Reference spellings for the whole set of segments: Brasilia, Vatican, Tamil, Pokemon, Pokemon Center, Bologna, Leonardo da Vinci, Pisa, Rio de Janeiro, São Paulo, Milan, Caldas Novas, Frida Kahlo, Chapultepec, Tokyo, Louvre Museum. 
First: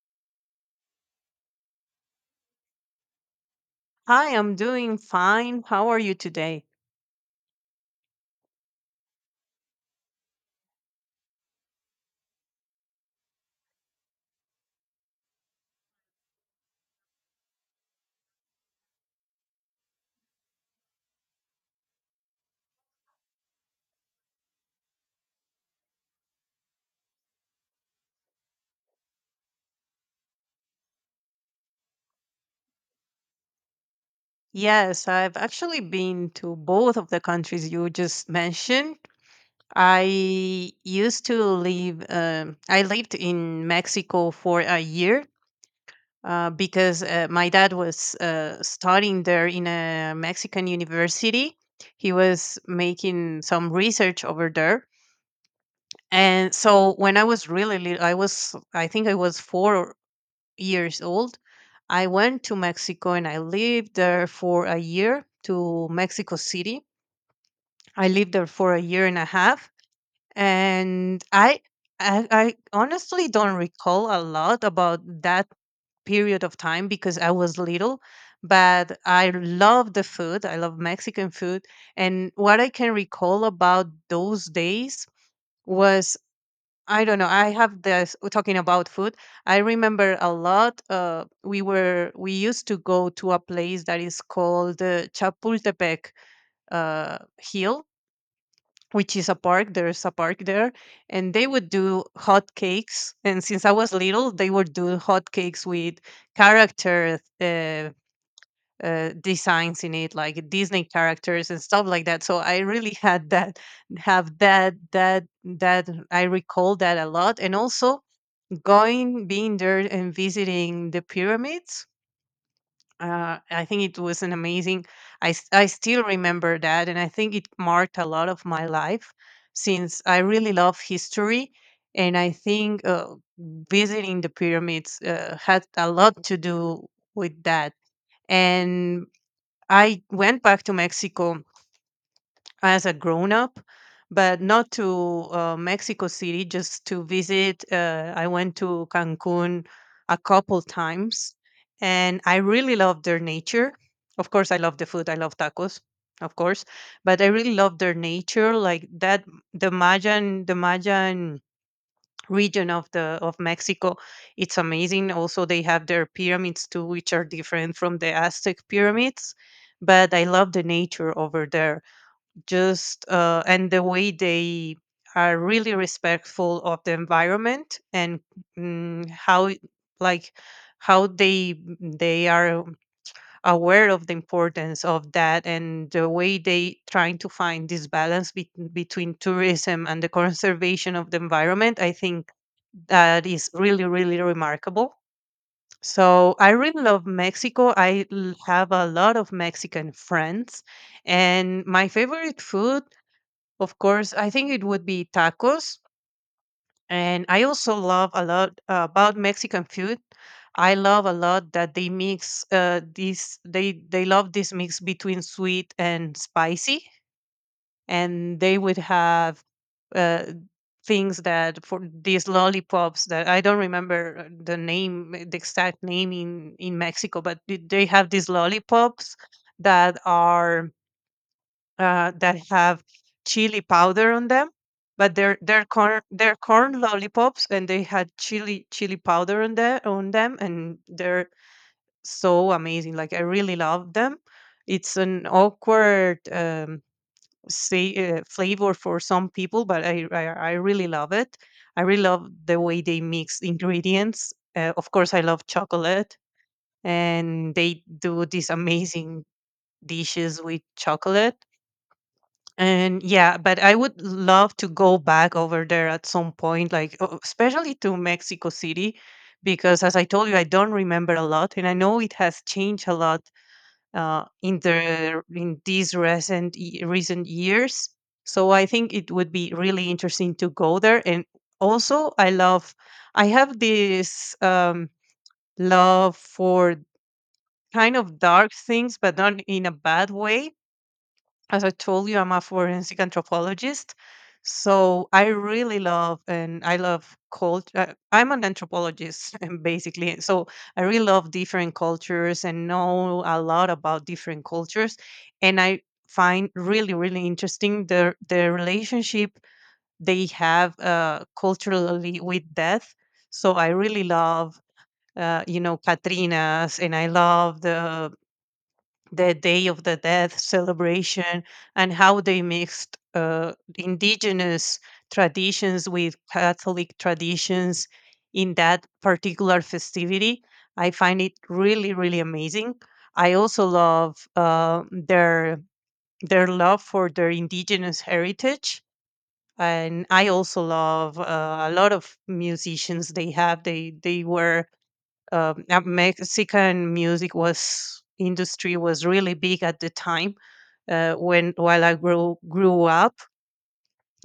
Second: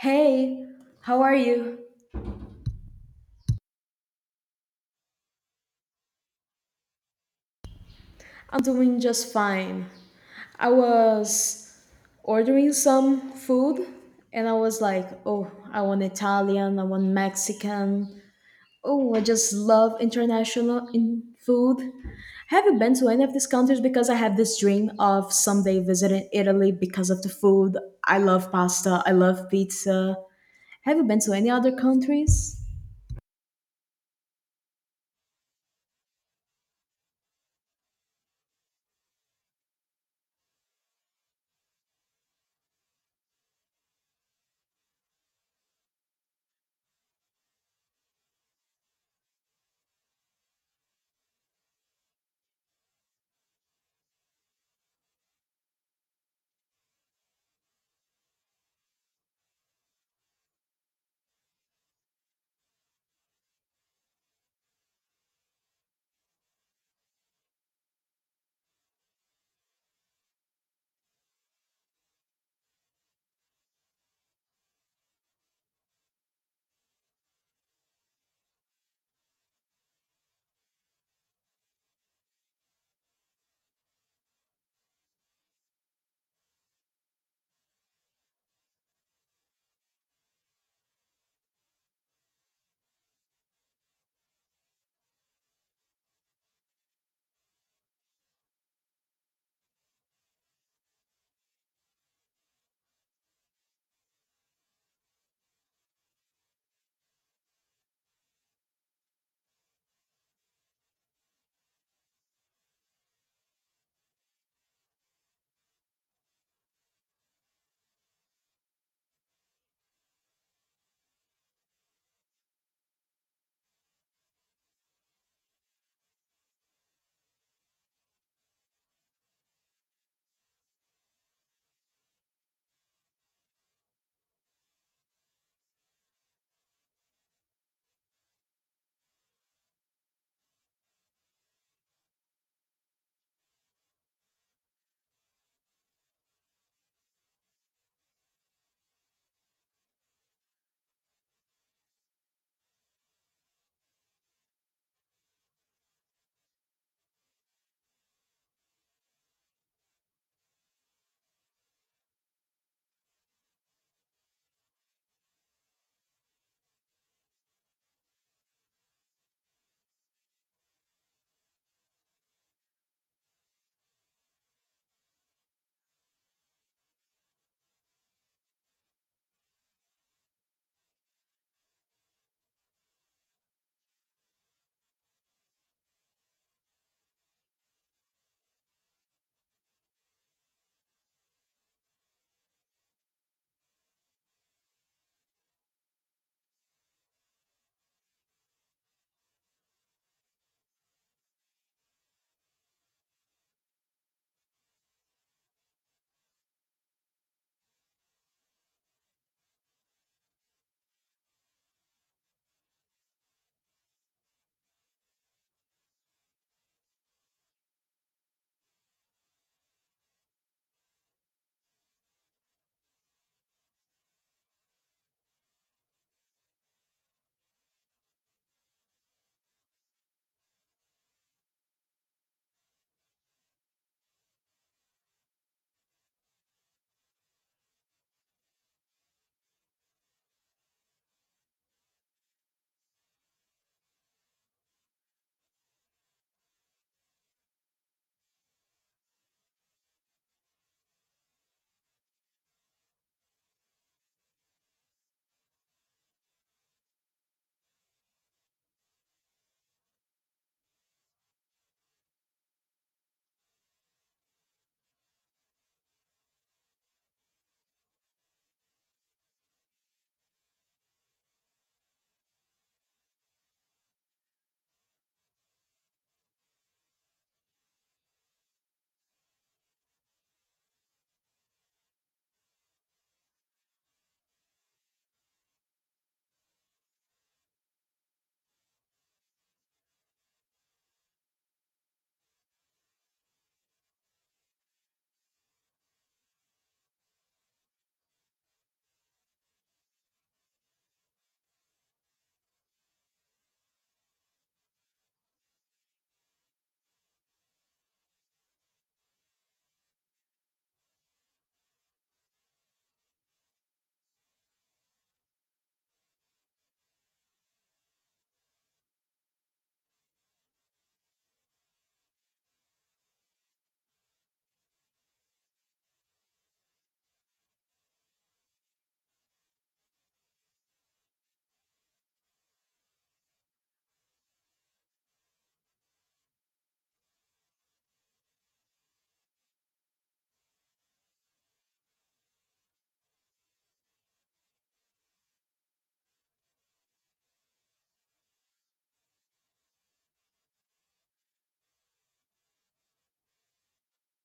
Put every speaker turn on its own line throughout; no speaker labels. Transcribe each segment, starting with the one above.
Hey, how are you?
Hi, I'm doing fine. How are you today?
I'm doing just fine. I was ordering some food and I was like, oh, I want Italian, I want Mexican. Oh, I just love international in food. I haven't been to any of these countries because I have this dream of someday visiting Italy because of the food. I love pasta, I love pizza. Have you been to any other countries?
Yes, I've actually been to both of the countries you just mentioned. I I lived in Mexico for a year because my dad was studying there in a Mexican university. He was making some research over there. And so when I was really little, I think I was 4 years old. I went to Mexico and I lived there for a year to Mexico City. I lived there for a year and a half, and I honestly don't recall a lot about that period of time because I was little, but I love the food. I love Mexican food. And what I can recall about those days was, I don't know. I have this, talking about food. I remember a lot. We were we used to go to a place that is called Chapultepec Hill, which is a park. There's a park there, and they would do hot cakes. And since I was little, they would do hot cakes with character designs in it, like Disney characters and stuff like that. So I really had that have that that that I recall that a lot, and also going being there and visiting the pyramids. I think it was an amazing, I still remember that, and I think it marked a lot of my life since I really love history. And I think visiting the pyramids had a lot to do with that. And I went back to Mexico as a grown up, but not to Mexico City, just to visit. I went to Cancun a couple times, and I really love their nature. Of course, I love the food, I love tacos. Of course, but I really love their nature, like that. The Mayan region of Mexico, it's amazing. Also, they have their pyramids too, which are different from the Aztec pyramids. But I love the nature over there, just, and the way they are really respectful of the environment, and mm, how it- like how they are aware of the importance of that, and the way they trying to find this balance between tourism and the conservation of the environment. I think that is really, really remarkable. So I really love Mexico. I have a lot of Mexican friends, and my favorite food, of course, I think it would be tacos. And I also love a lot about Mexican food. I love a lot that they mix this. They love this mix between sweet and spicy, and they would have uh, things that for these lollipops that I don't remember the name, the exact name in Mexico. But they have these lollipops that are, that have chili powder on them, but they're corn lollipops, and they had chili powder on them, and they're so amazing. Like I really love them. It's an awkward, flavor for some people, but I really love it. I really love the way they mix ingredients. Of course, I love chocolate, and they do these amazing dishes with chocolate, and yeah, but I would love to go back over there at some point, like, especially to Mexico City, because as I told you, I don't remember a lot, and I know it has changed a lot in these recent years. So I think it would be really interesting to go there. And also, I have this love for kind of dark things, but not in a bad way. As I told you, I'm a forensic anthropologist. So I really love, and I love culture. I'm an anthropologist, and basically. So I really love different cultures and know a lot about different cultures. And I find really, really interesting the relationship they have culturally with death. So I really love, Katrina's, and I love the Day of the Dead celebration, and how they mixed indigenous traditions with Catholic traditions in that particular festivity. I find it really, really amazing. I also love their love for their indigenous heritage, and I also love a lot of musicians they have. They were Mexican music was, industry was really big at the time, when while I grew up.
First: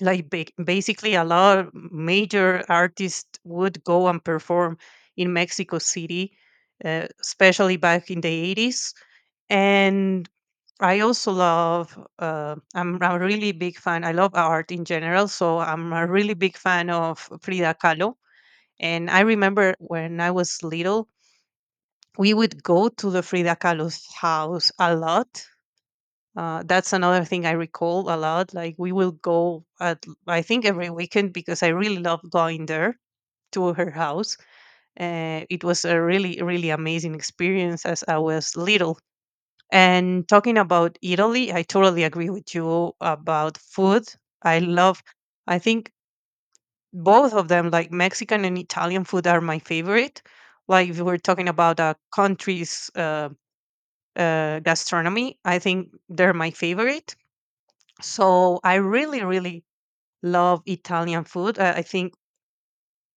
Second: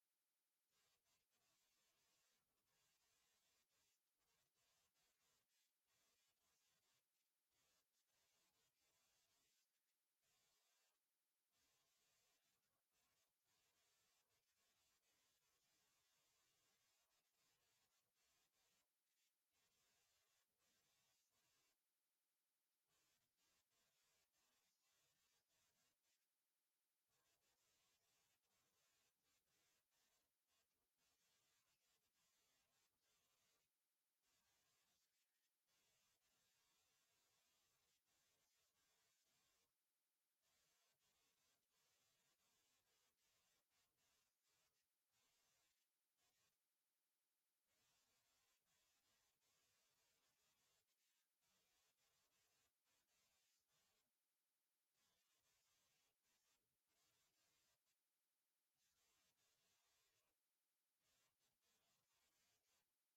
Like basically, a lot of major artists would go and perform in Mexico City, especially back in the 80s. And I also love. I'm a really big fan. I love art in general, so I'm a really big fan of Frida Kahlo. And I remember when I was little, we would go to the Frida Kahlo's house a lot. That's another thing I recall a lot. Like we will go at I think every weekend because I really loved going there to her house. It was a really, really amazing experience as I was little. And talking about Italy, I totally agree with you about food. I love. I think both of them, like Mexican and Italian food, are my favorite. Like if we're talking about a country's, gastronomy, I think they're my favorite. So I really, really love Italian food. I think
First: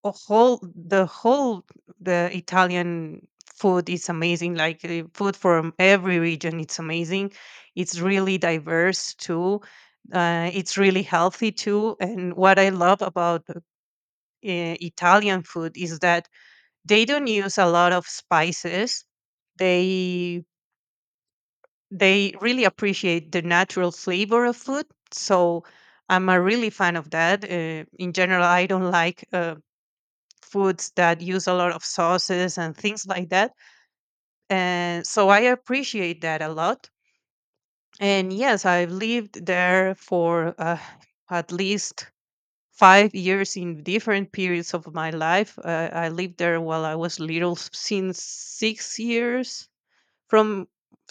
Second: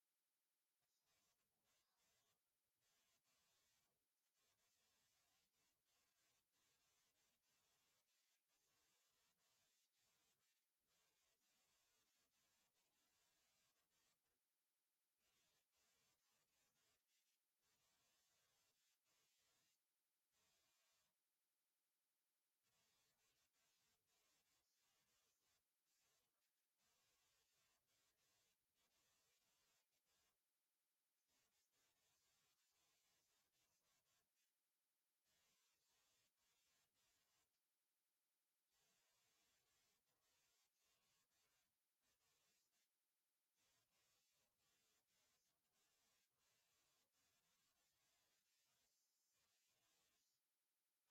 a whole the Italian food is amazing. Like the food from every region, it's amazing. It's really diverse too. It's really healthy too. And what I love about Italian food is that they don't use a lot of spices. They they really appreciate the natural flavor of food. So I'm a really fan of that. In general, I don't like foods that use a lot of sauces and things like that. And so I appreciate that a lot. And yes, I've lived there for at least 5 years in different periods of my life. I lived there while I was little, since 6 years, from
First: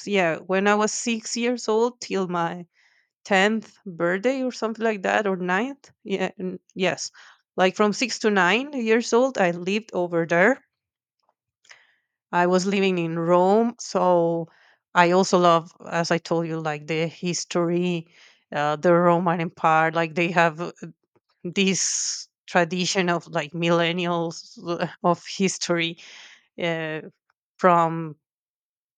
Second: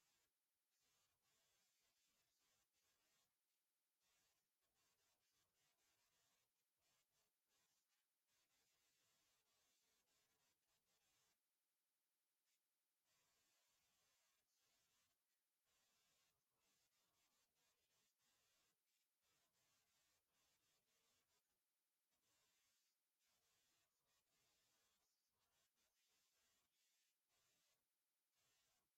yeah, when I was 6 years old till my 10th birthday or something like that, or ninth. Yeah, yes, like from 6 to 9 years old, I lived over there. I was living in Rome, so I also love, as I told you, like, the history, the Roman Empire. Like, they have, this tradition of, like, millennials of history, uh, from,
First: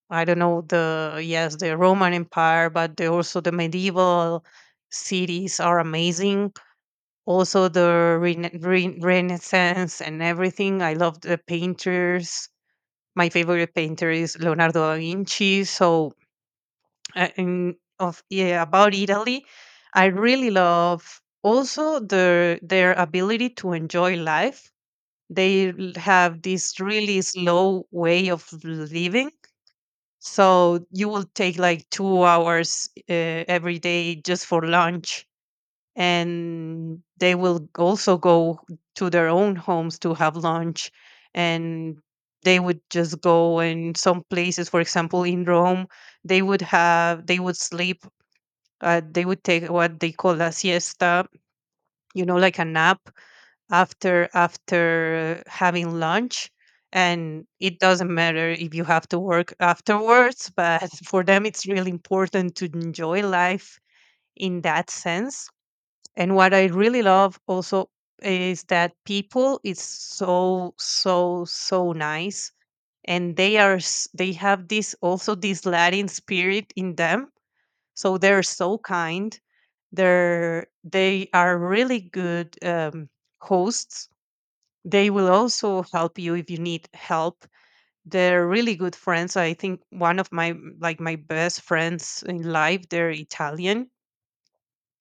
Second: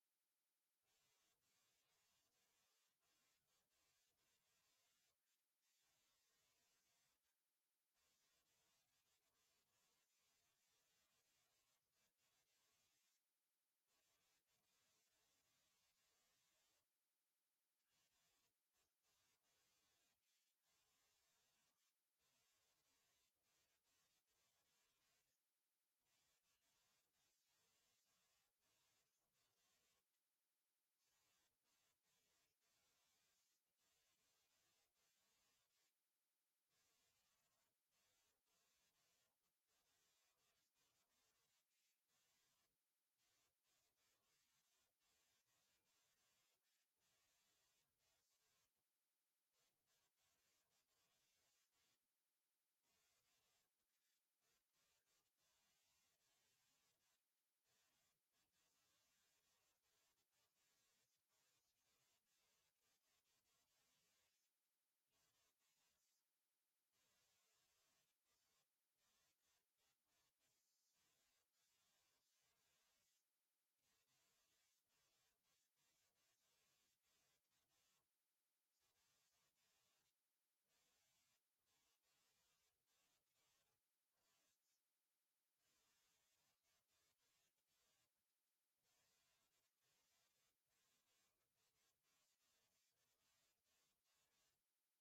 I don't know, the yes, the Roman Empire. But also the medieval cities are amazing. Also, the Renaissance and everything. I love the painters. My favorite painter is Leonardo da Vinci. So, in, of yeah, about Italy, I really love also their ability to enjoy life. They have this really slow way of living. So you will take like 2 hours every day just for lunch, and they will also go to their own homes to have lunch. And they would just go, in some places, for example, in Rome, they would sleep. They would take what they call a siesta, like a nap, after having lunch. And it doesn't matter if you have to work afterwards, but for them it's really important to enjoy life in that sense. And what I really love also is that people is so, so, so nice, and they have this, also this Latin spirit in them. So they're so kind. They are really good, hosts. They will also help you if you need help. They're really good friends. I think one of my, like, my best friends in life. They're Italian,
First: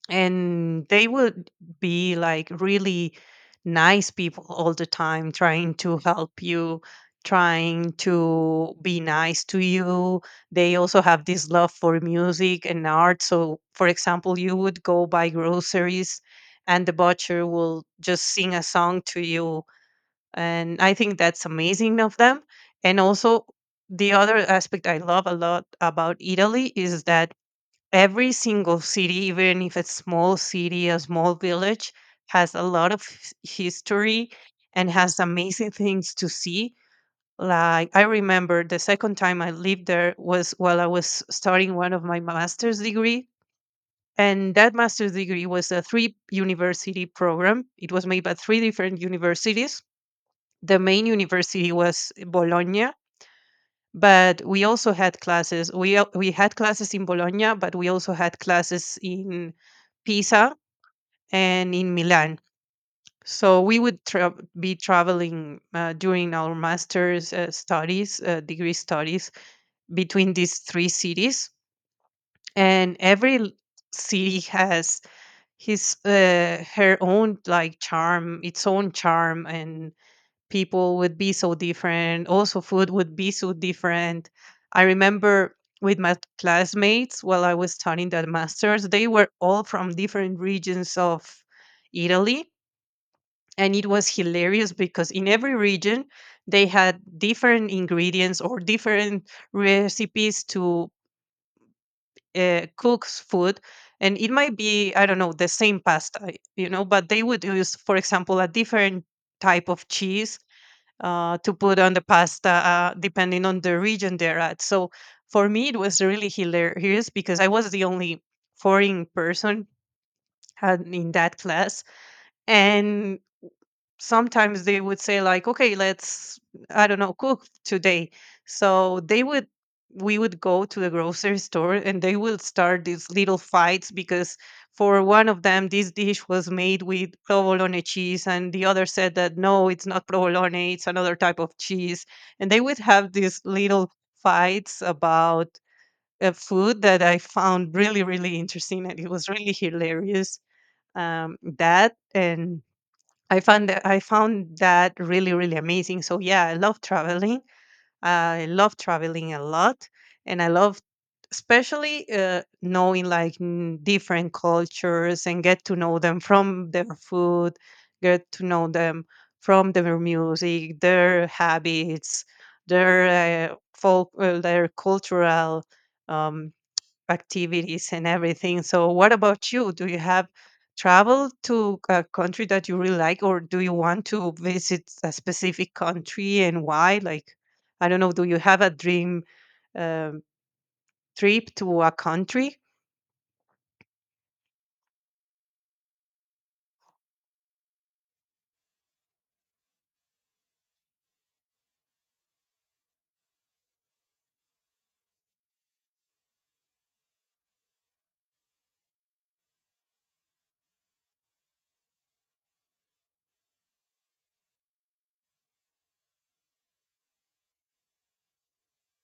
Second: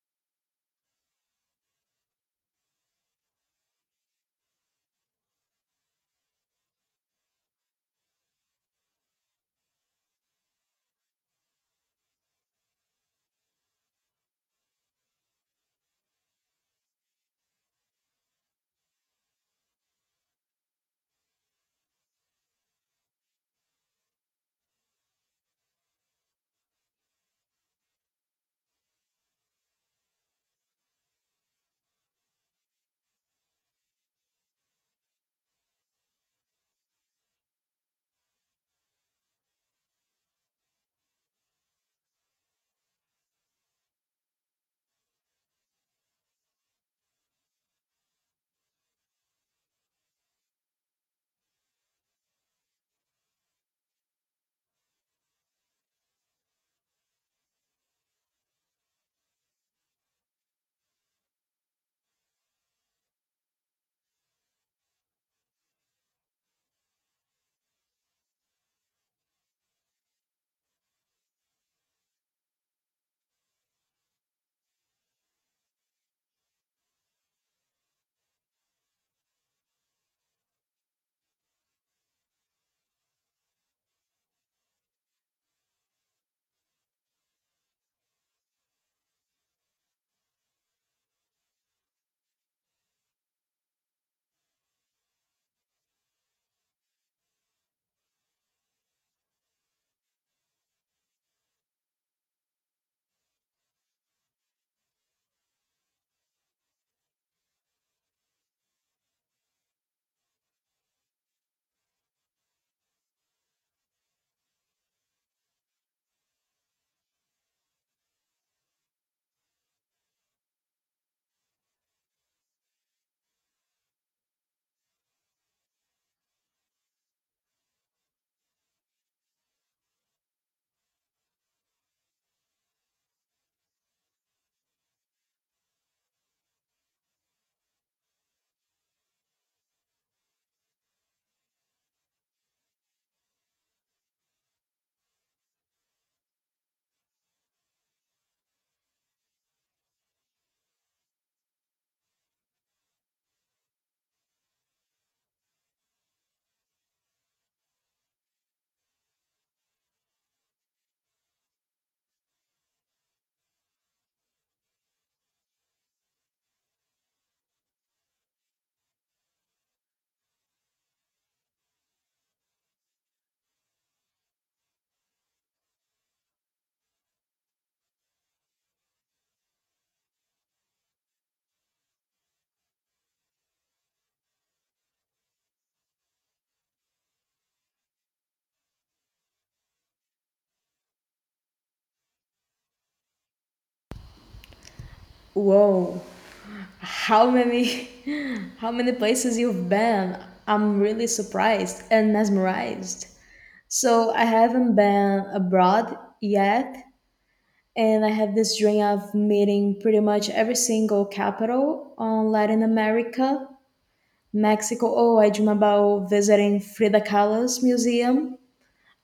and they would be like really nice people all the time, trying to help you, trying to be nice to you. They also have this love for music and art. So for example, you would go buy groceries, and the butcher will just sing a song to you. And I think that's amazing of them. And also, the other aspect I love a lot about Italy is that every single city, even if it's small city, a small village, has a lot of history, and has amazing things to see. Like I remember the second time I lived there was while I was starting one of my master's degree. And that master's degree was a three university program. It was made by three different universities. The main university was Bologna, but we also had classes. We had classes in Bologna, but we also had classes in Pisa and in Milan. So we would be traveling during our master's, degree studies, between these three cities. And every city has his her own, like, charm, its own charm, and people would be so different. Also, food would be so different. I remember with my classmates while I was studying that master's, they were all from different regions of Italy. And it was hilarious because in every region, they had different ingredients or different recipes to cook food. And it might be, I don't know, the same pasta, you know, but they would use, for example, a different type of cheese to put on the pasta, depending on the region they're at. So for me, it was really hilarious because I was the only foreign person in that class, and sometimes they would say like, okay, let's, I don't know, cook today. So they would we would go to the grocery store, and they will start these little fights because for one of them this dish was made with provolone cheese, and the other said that no, it's not provolone, it's another type of cheese. And they would have these little fights about food that I found really, really interesting, and it was really hilarious. That and I found that really, really amazing. So yeah, I love traveling. I love traveling a lot, and I love especially knowing like different cultures and get to know them from their food, get to know them from their music, their habits, their folk, their cultural um, activities and everything. So, what about you? Do you have traveled to a country that you really like, or do you want to visit a specific country and why? Like, I don't know, do you have a dream um, trip to a country?
Whoa, how many how many places you've been. I'm really surprised and mesmerized. So I haven't been abroad yet, and I have this dream of meeting pretty much every single capital on Latin America. Mexico, oh, I dream about visiting Frida Kahlo's museum.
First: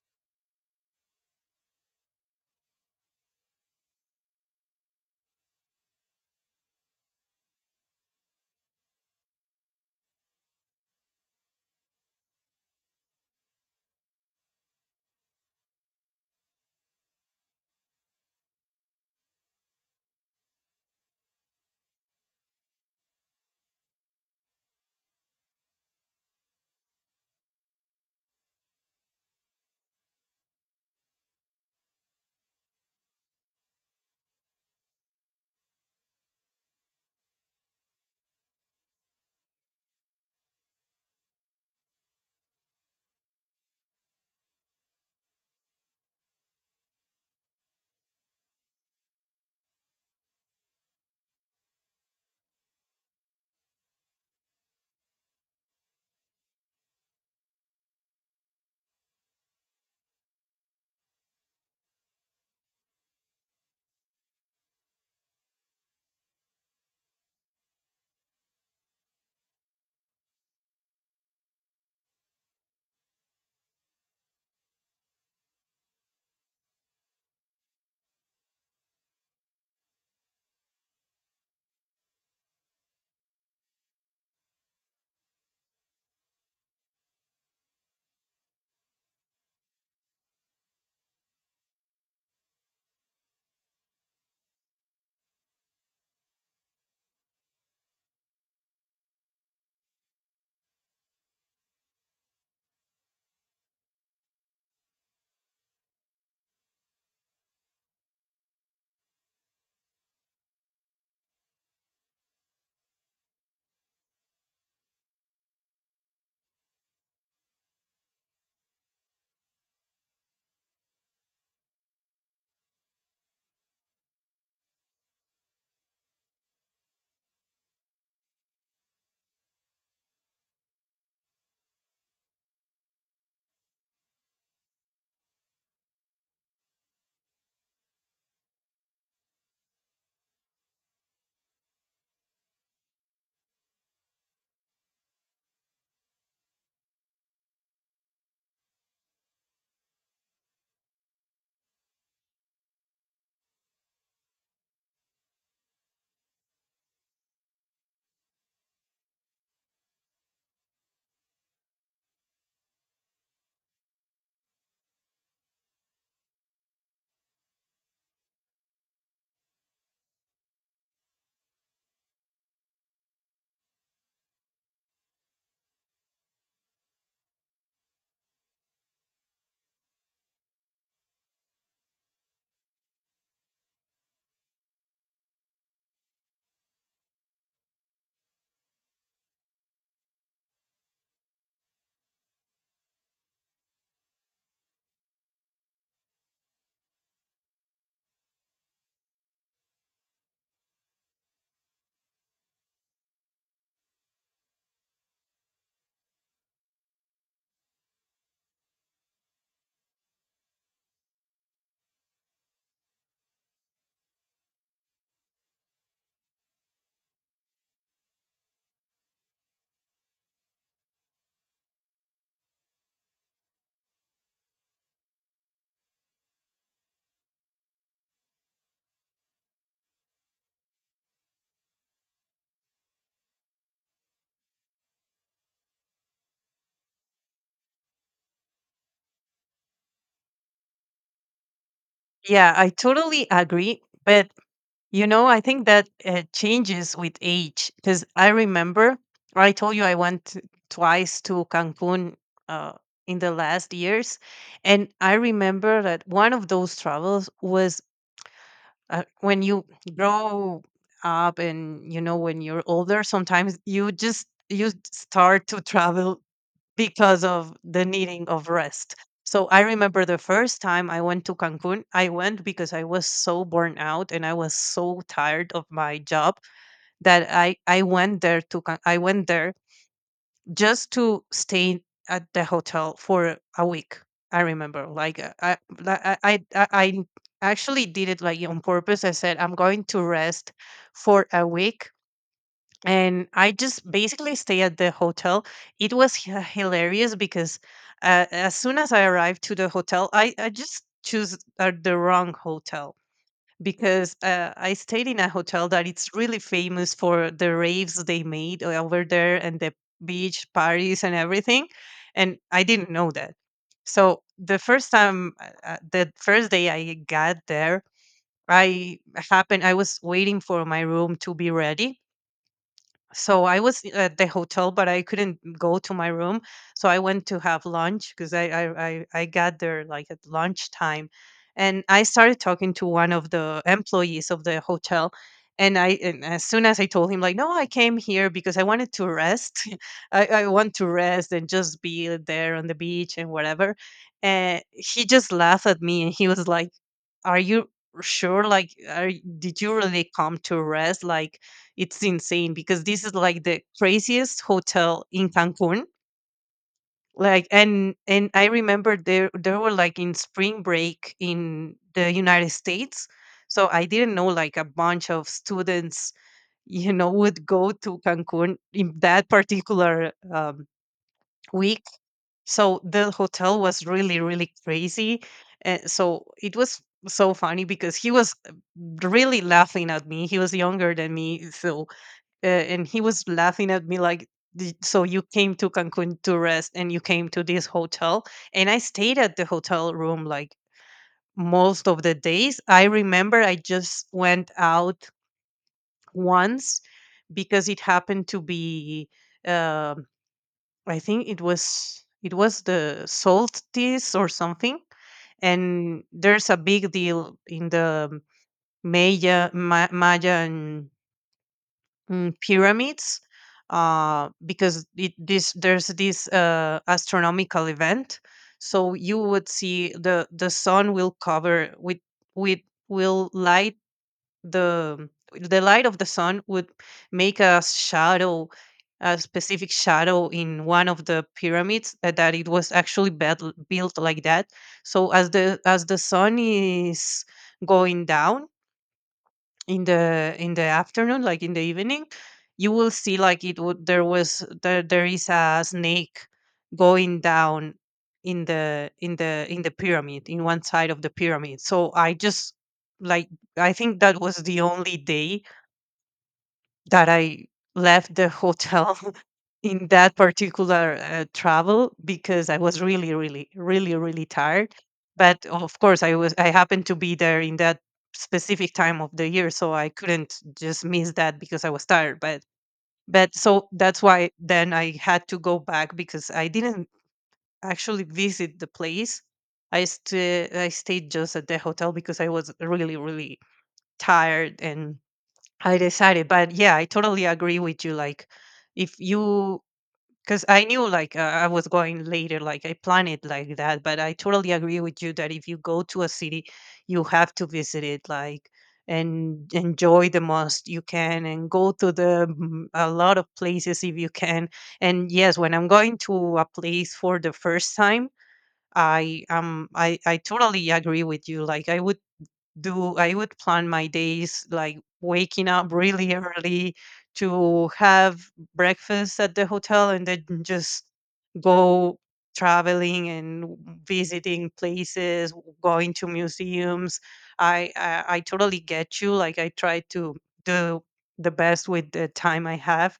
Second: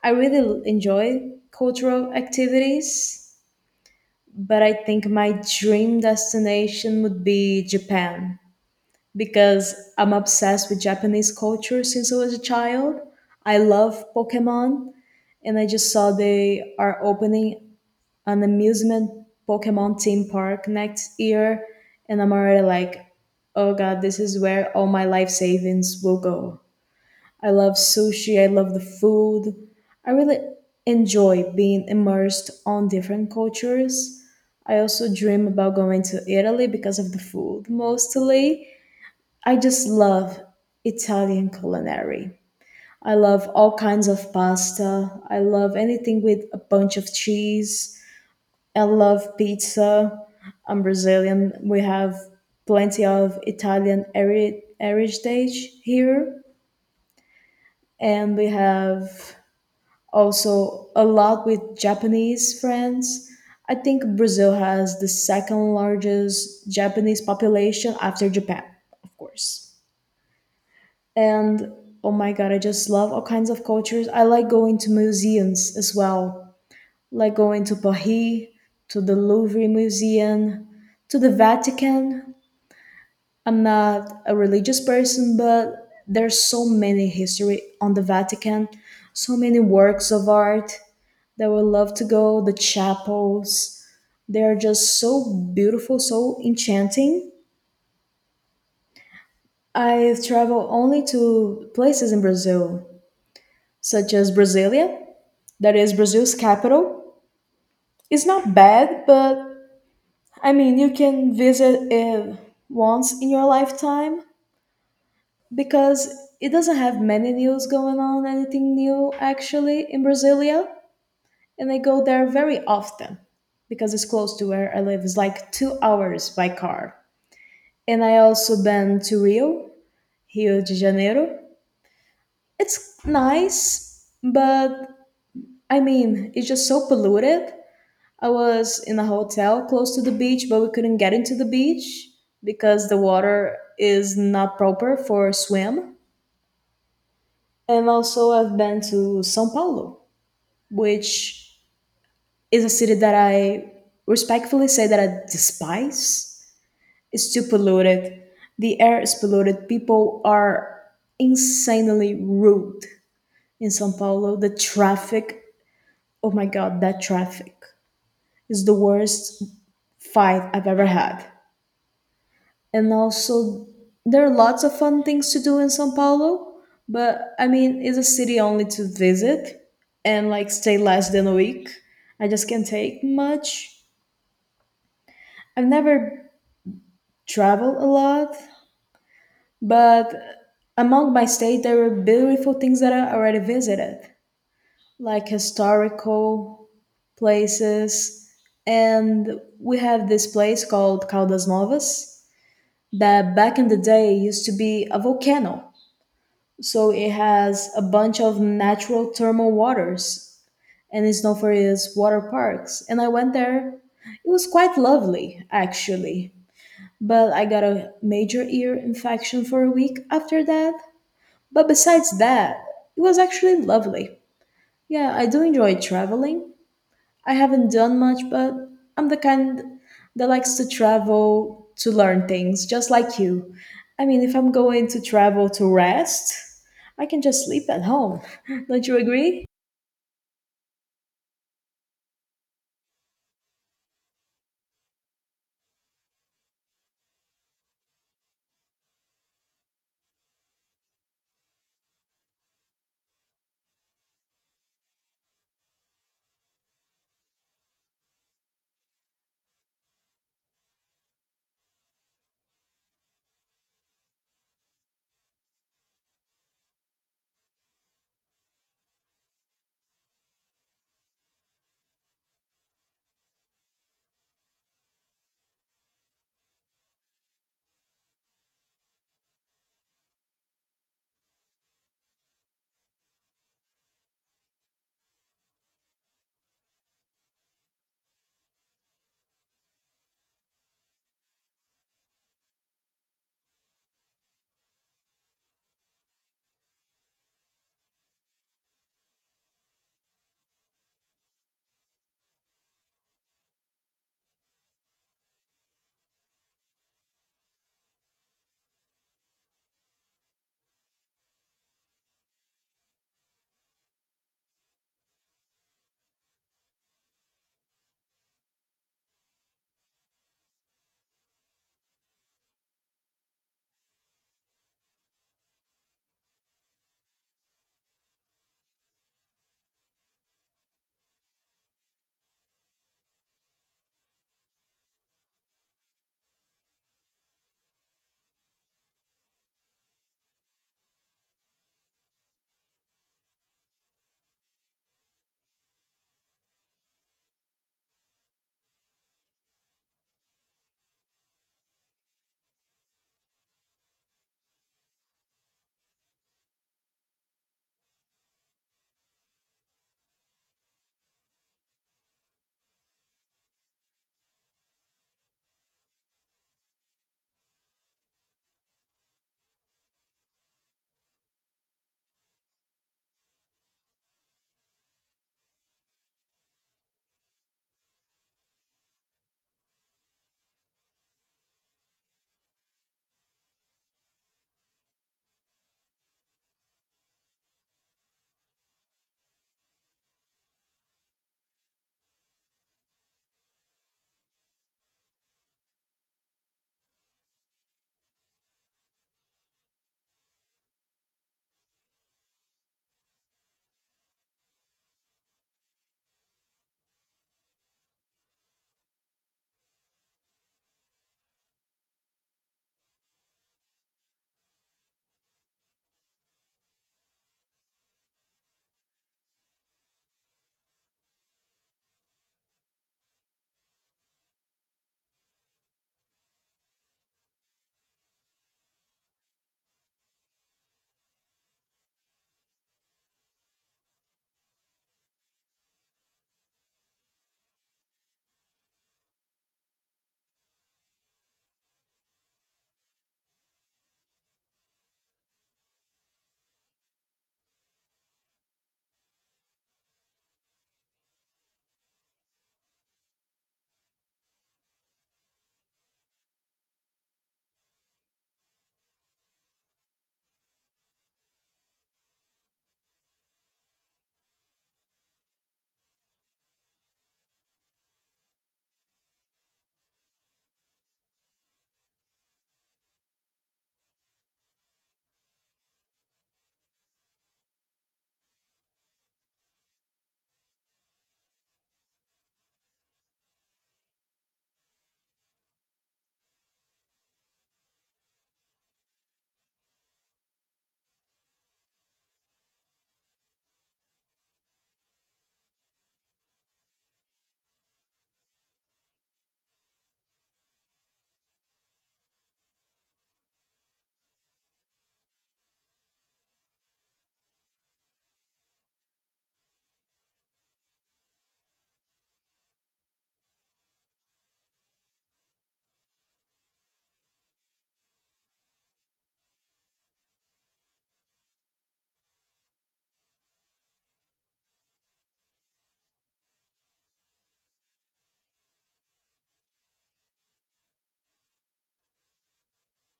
I really enjoy cultural activities, but I think my dream destination would be Japan because I'm obsessed with Japanese culture since I was a child. I love Pokemon, and I just saw they are opening an amusement Pokemon theme park next year, and I'm already like, oh god, this is where all my life savings will go. I love sushi, I love the food. I really enjoy being immersed on different cultures. I also dream about going to Italy because of the food mostly. I just love Italian culinary. I love all kinds of pasta. I love anything with a bunch of cheese. I love pizza. I'm Brazilian. We have plenty of heritage here. And we have also a lot with Japanese friends. I think Brazil has the second largest Japanese population after Japan, of course. And oh my god, I just love all kinds of cultures. I like going to museums as well, like going to Paris, to the Louvre Museum, to the Vatican. I'm not a religious person, but there's so many history on the Vatican, so many works of art that would love to go, the chapels. They are just so beautiful, so enchanting. I've traveled only to places in Brazil, such as Brasilia, that is Brazil's capital. Is not bad, but I mean, you can visit it once in your lifetime because it doesn't have many news going on, anything new actually in Brasilia. And I go there very often because it's close to where I live. It's like 2 hours by car. And I also been to Rio, Rio de Janeiro. It's nice, but I mean, it's just so polluted. I was in a hotel close to the beach, but we couldn't get into the beach because the water is not proper for a swim. And also, I've been to Sao Paulo, which is a city that I respectfully say that I despise. It's too polluted. The air is polluted. People are insanely rude in Sao Paulo. The traffic, oh my god, that traffic is the worst fight I've ever had. And also there are lots of fun things to do in São Paulo, but I mean, it's a city only to visit and like stay less than a week. I just can't take much. I've never traveled a lot, but among my state, there are beautiful things that I already visited, like historical places. And we have this place called Caldas Novas that back in the day used to be a volcano. So it has a bunch of natural thermal waters, and it's known for its water parks. And I went there. It was quite lovely, actually. But I got a major ear infection for a week after that. But besides that, it was actually lovely. Yeah, I do enjoy traveling. I haven't done much, but I'm the kind that likes to travel to learn things, just like you. I mean, if I'm going to travel to rest, I can just sleep at home. Don't you agree?
Yeah, I totally agree. But I think that changes with age because I remember I told you I went twice to Cancun uh, in the last years. And I remember that one of those travels was when you grow up and, you know, when you're older, sometimes you start to travel because of the needing of rest. So I remember the first time I went to Cancun, I went because I was so burnt out and I was so tired of my job that I went there to I went there just to stay at the hotel for a week. I remember like, I like, I actually did it like on purpose. I said I'm going to rest for a week, and I just basically stay at the hotel. It was hilarious because as soon as I arrived to the hotel, I just choose the wrong hotel because I stayed in a hotel that it's really famous for the raves they made over there and the beach parties and everything, and I didn't know that. So the first time, the first day I got there, I I was waiting for my room to be ready, so I was at the hotel, but I couldn't go to my room. So I went to have lunch because I got there like at lunchtime, and I started talking to one of the employees of the hotel. And as soon as I told him like, no, I came here because I wanted to rest. I want to rest and just be there on the beach and whatever. And he just laughed at me and he was like, "Are you sure? Like, are, did you really come to rest? Like." It's insane because this is like the craziest hotel in Cancun. Like and I remember there were like in spring break in the United States. So I didn't know like a bunch of students, you know, would go to Cancun in that particular week. So the hotel was really, really crazy. And so it was so funny because he was really laughing at me. He was younger than me, so and he was laughing at me like, So you came to Cancun to rest and you came to this hotel?" And I stayed at the hotel room like most of the days. I remember I just went out once because it happened to be, um I think it was, it was the solstice or something, and there's a big deal in the Maya pyramids because it, this there's this astronomical event. So you would see the sun will cover with will light the light of the sun would make a shadow, a specific shadow in one of the pyramids that it was actually built, like that. So as the sun is going down in the, afternoon, like in the evening, you will see, like, it would there was there there is a snake going down in the, pyramid, in one side of the pyramid. So I just like, I think that was the only day that I left the hotel in that particular travel because I was really, really, really, really tired. But of course, I happened to be there in that specific time of the year, so I couldn't just miss that because I was tired. But so that's why then I had to go back because I didn't actually visit the place. I I stayed just at the hotel because I was really, really tired, and I decided, but yeah, I totally agree with you. Like, if you, because I knew like, I was going later, like I planned it like that, but I totally agree with you that if you go to a city, you have to visit it, like, and enjoy the most you can, and go to the a lot of places if you can. And yes, when I'm going to a place for the first time, I totally agree with you. Like, I would do I would plan my days like waking up really early to have breakfast at the hotel and then just go traveling and visiting places, going to museums. I totally get you. Like, I try to do the best with the time I have,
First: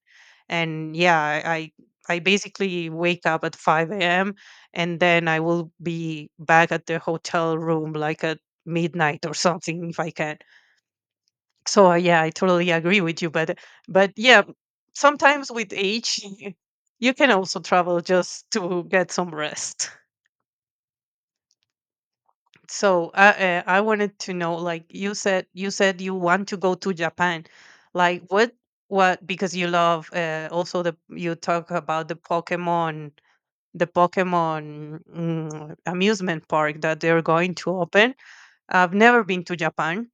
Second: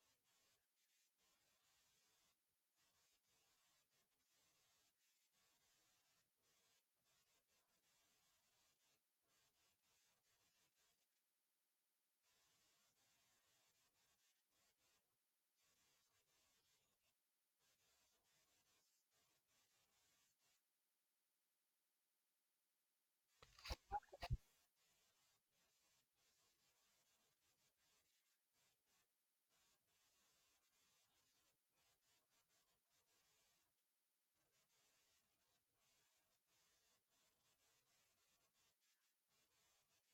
and yeah, I basically wake up at 5 a.m. and then I will be back at the hotel room like at midnight or something if I can. So yeah, I totally agree with you. But yeah, sometimes with age, you can also travel just to get some rest. So I, I wanted to know, like you said, you want to go to Japan. Like, what, because you love also the you talk about the Pokemon, the Pokemon amusement park that they're going to open. I've never been to Japan.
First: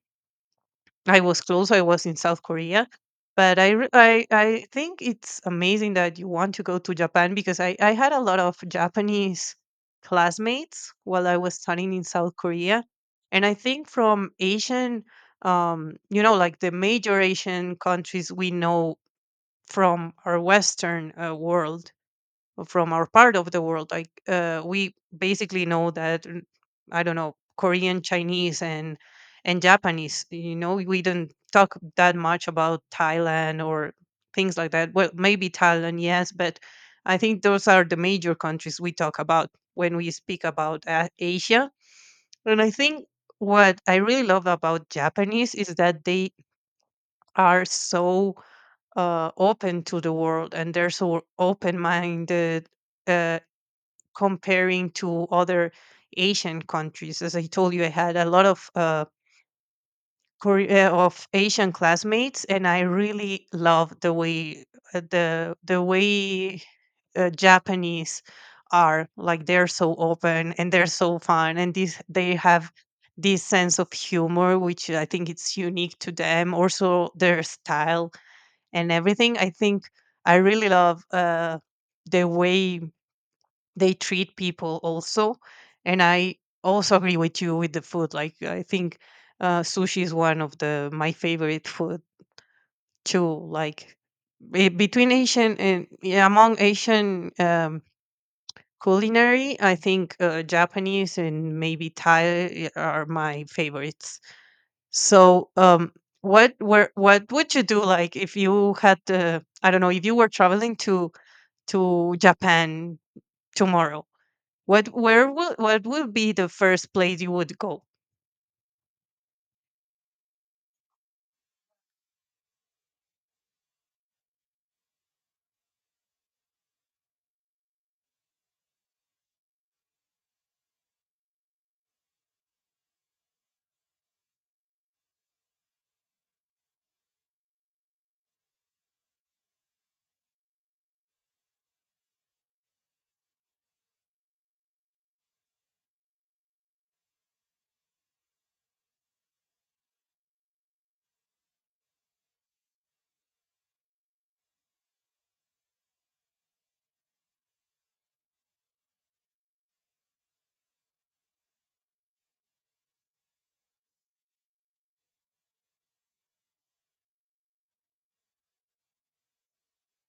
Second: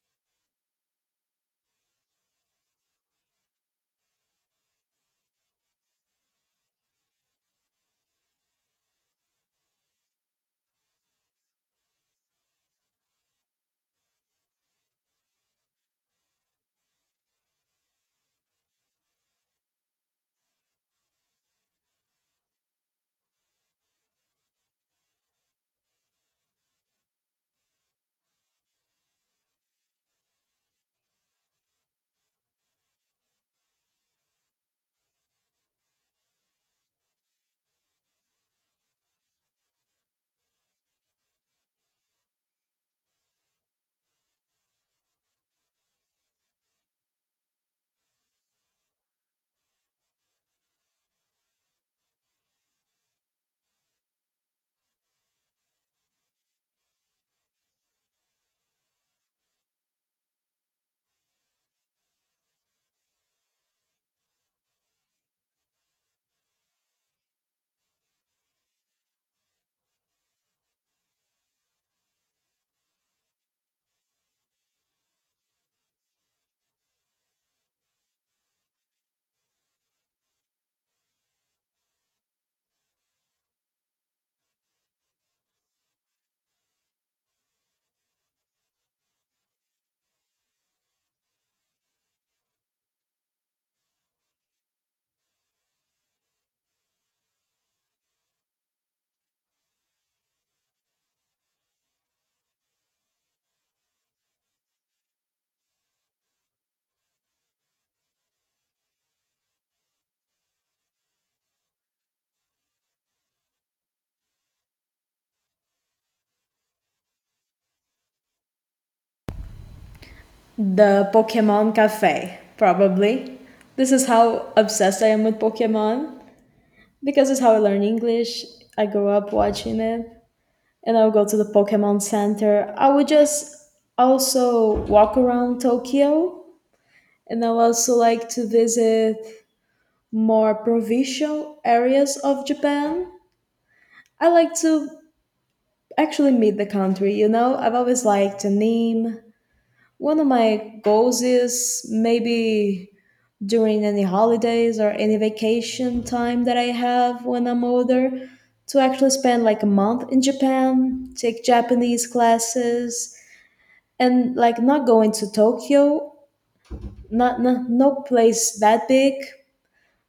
I was close. I was in South Korea, but I I think it's amazing that you want to go to Japan because I had a lot of Japanese classmates while I was studying in South Korea, and I think from Asian, you know, like the major Asian countries we know from our Western world, from our part of the world. Like, we basically know that, I don't know, Korean, Chinese, and Japanese. You know, we don't talk that much about Thailand or things like that. Well, maybe Thailand, yes, but I think those are the major countries we talk about when we speak about Asia. And I think what I really love about Japanese is that they are so open to the world and they're so open minded, uh, comparing to other Asian countries. As I told you, I had a lot of, of Asian classmates, and I really love the way, uh, the the way Japanese are, like, they're so open and they're so fun, and this they have this sense of humor, which I think it's unique to them. Also, their style and everything. I think I really love the way they treat people also. And I also agree with you with the food. Like, I think sushi is one of the my favorite food too, like, between Asian and, yeah, among Asian culinary, I think Japanese and maybe Thai are my favorites. So what would you do, like, if you had, I don't know, if you were traveling to Japan tomorrow, what where will what would be the first place you would go?
The Pokemon Cafe, probably. This is how obsessed I am with Pokemon because it's how I learn English. I grew up watching it, and I would go to the Pokemon Center. I would just also walk around Tokyo, and I would also like to visit more provincial areas of Japan. I like to actually meet the country, you know? I've always liked a name. One of my goals is maybe during any holidays or any vacation time that I have when I'm older to actually spend like a month in Japan, take Japanese classes, and like not going to Tokyo, not, no no place that big,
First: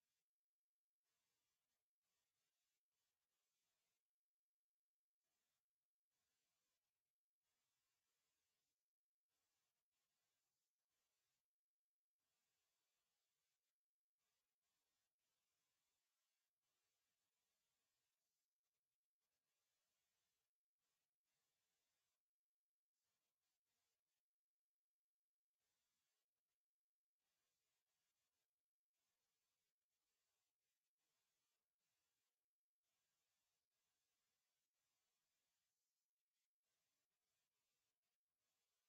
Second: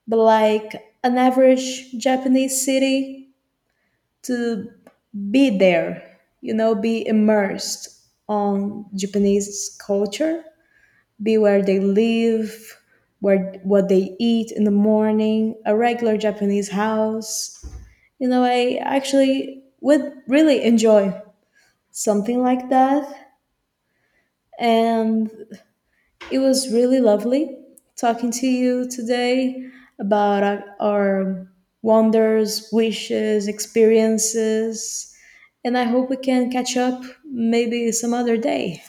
but like an average Japanese city to be there, you know, be immersed on Japanese culture, be where they live, where what they eat in the morning, a regular Japanese house. You know, I actually would really enjoy something like that. And it was really lovely talking to you today about our wonders, wishes, experiences, and I hope we can catch up maybe some other day.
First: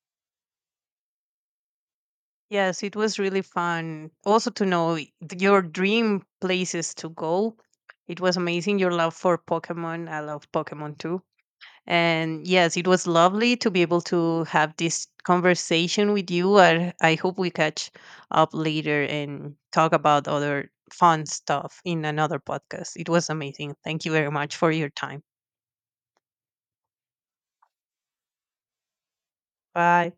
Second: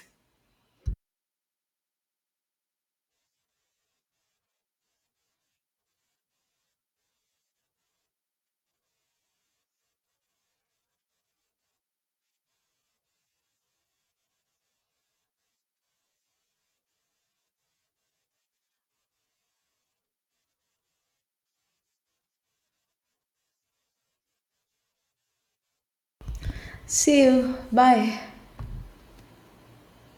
Yes, it was really fun. Also to know your dream places to go. It was amazing, your love for Pokemon. I love Pokemon too. And yes, it was lovely to be able to have this conversation with you. I hope we catch up later and talk about other fun stuff in another podcast. It was amazing. Thank you very much for your time.
See you. Bye.
Bye.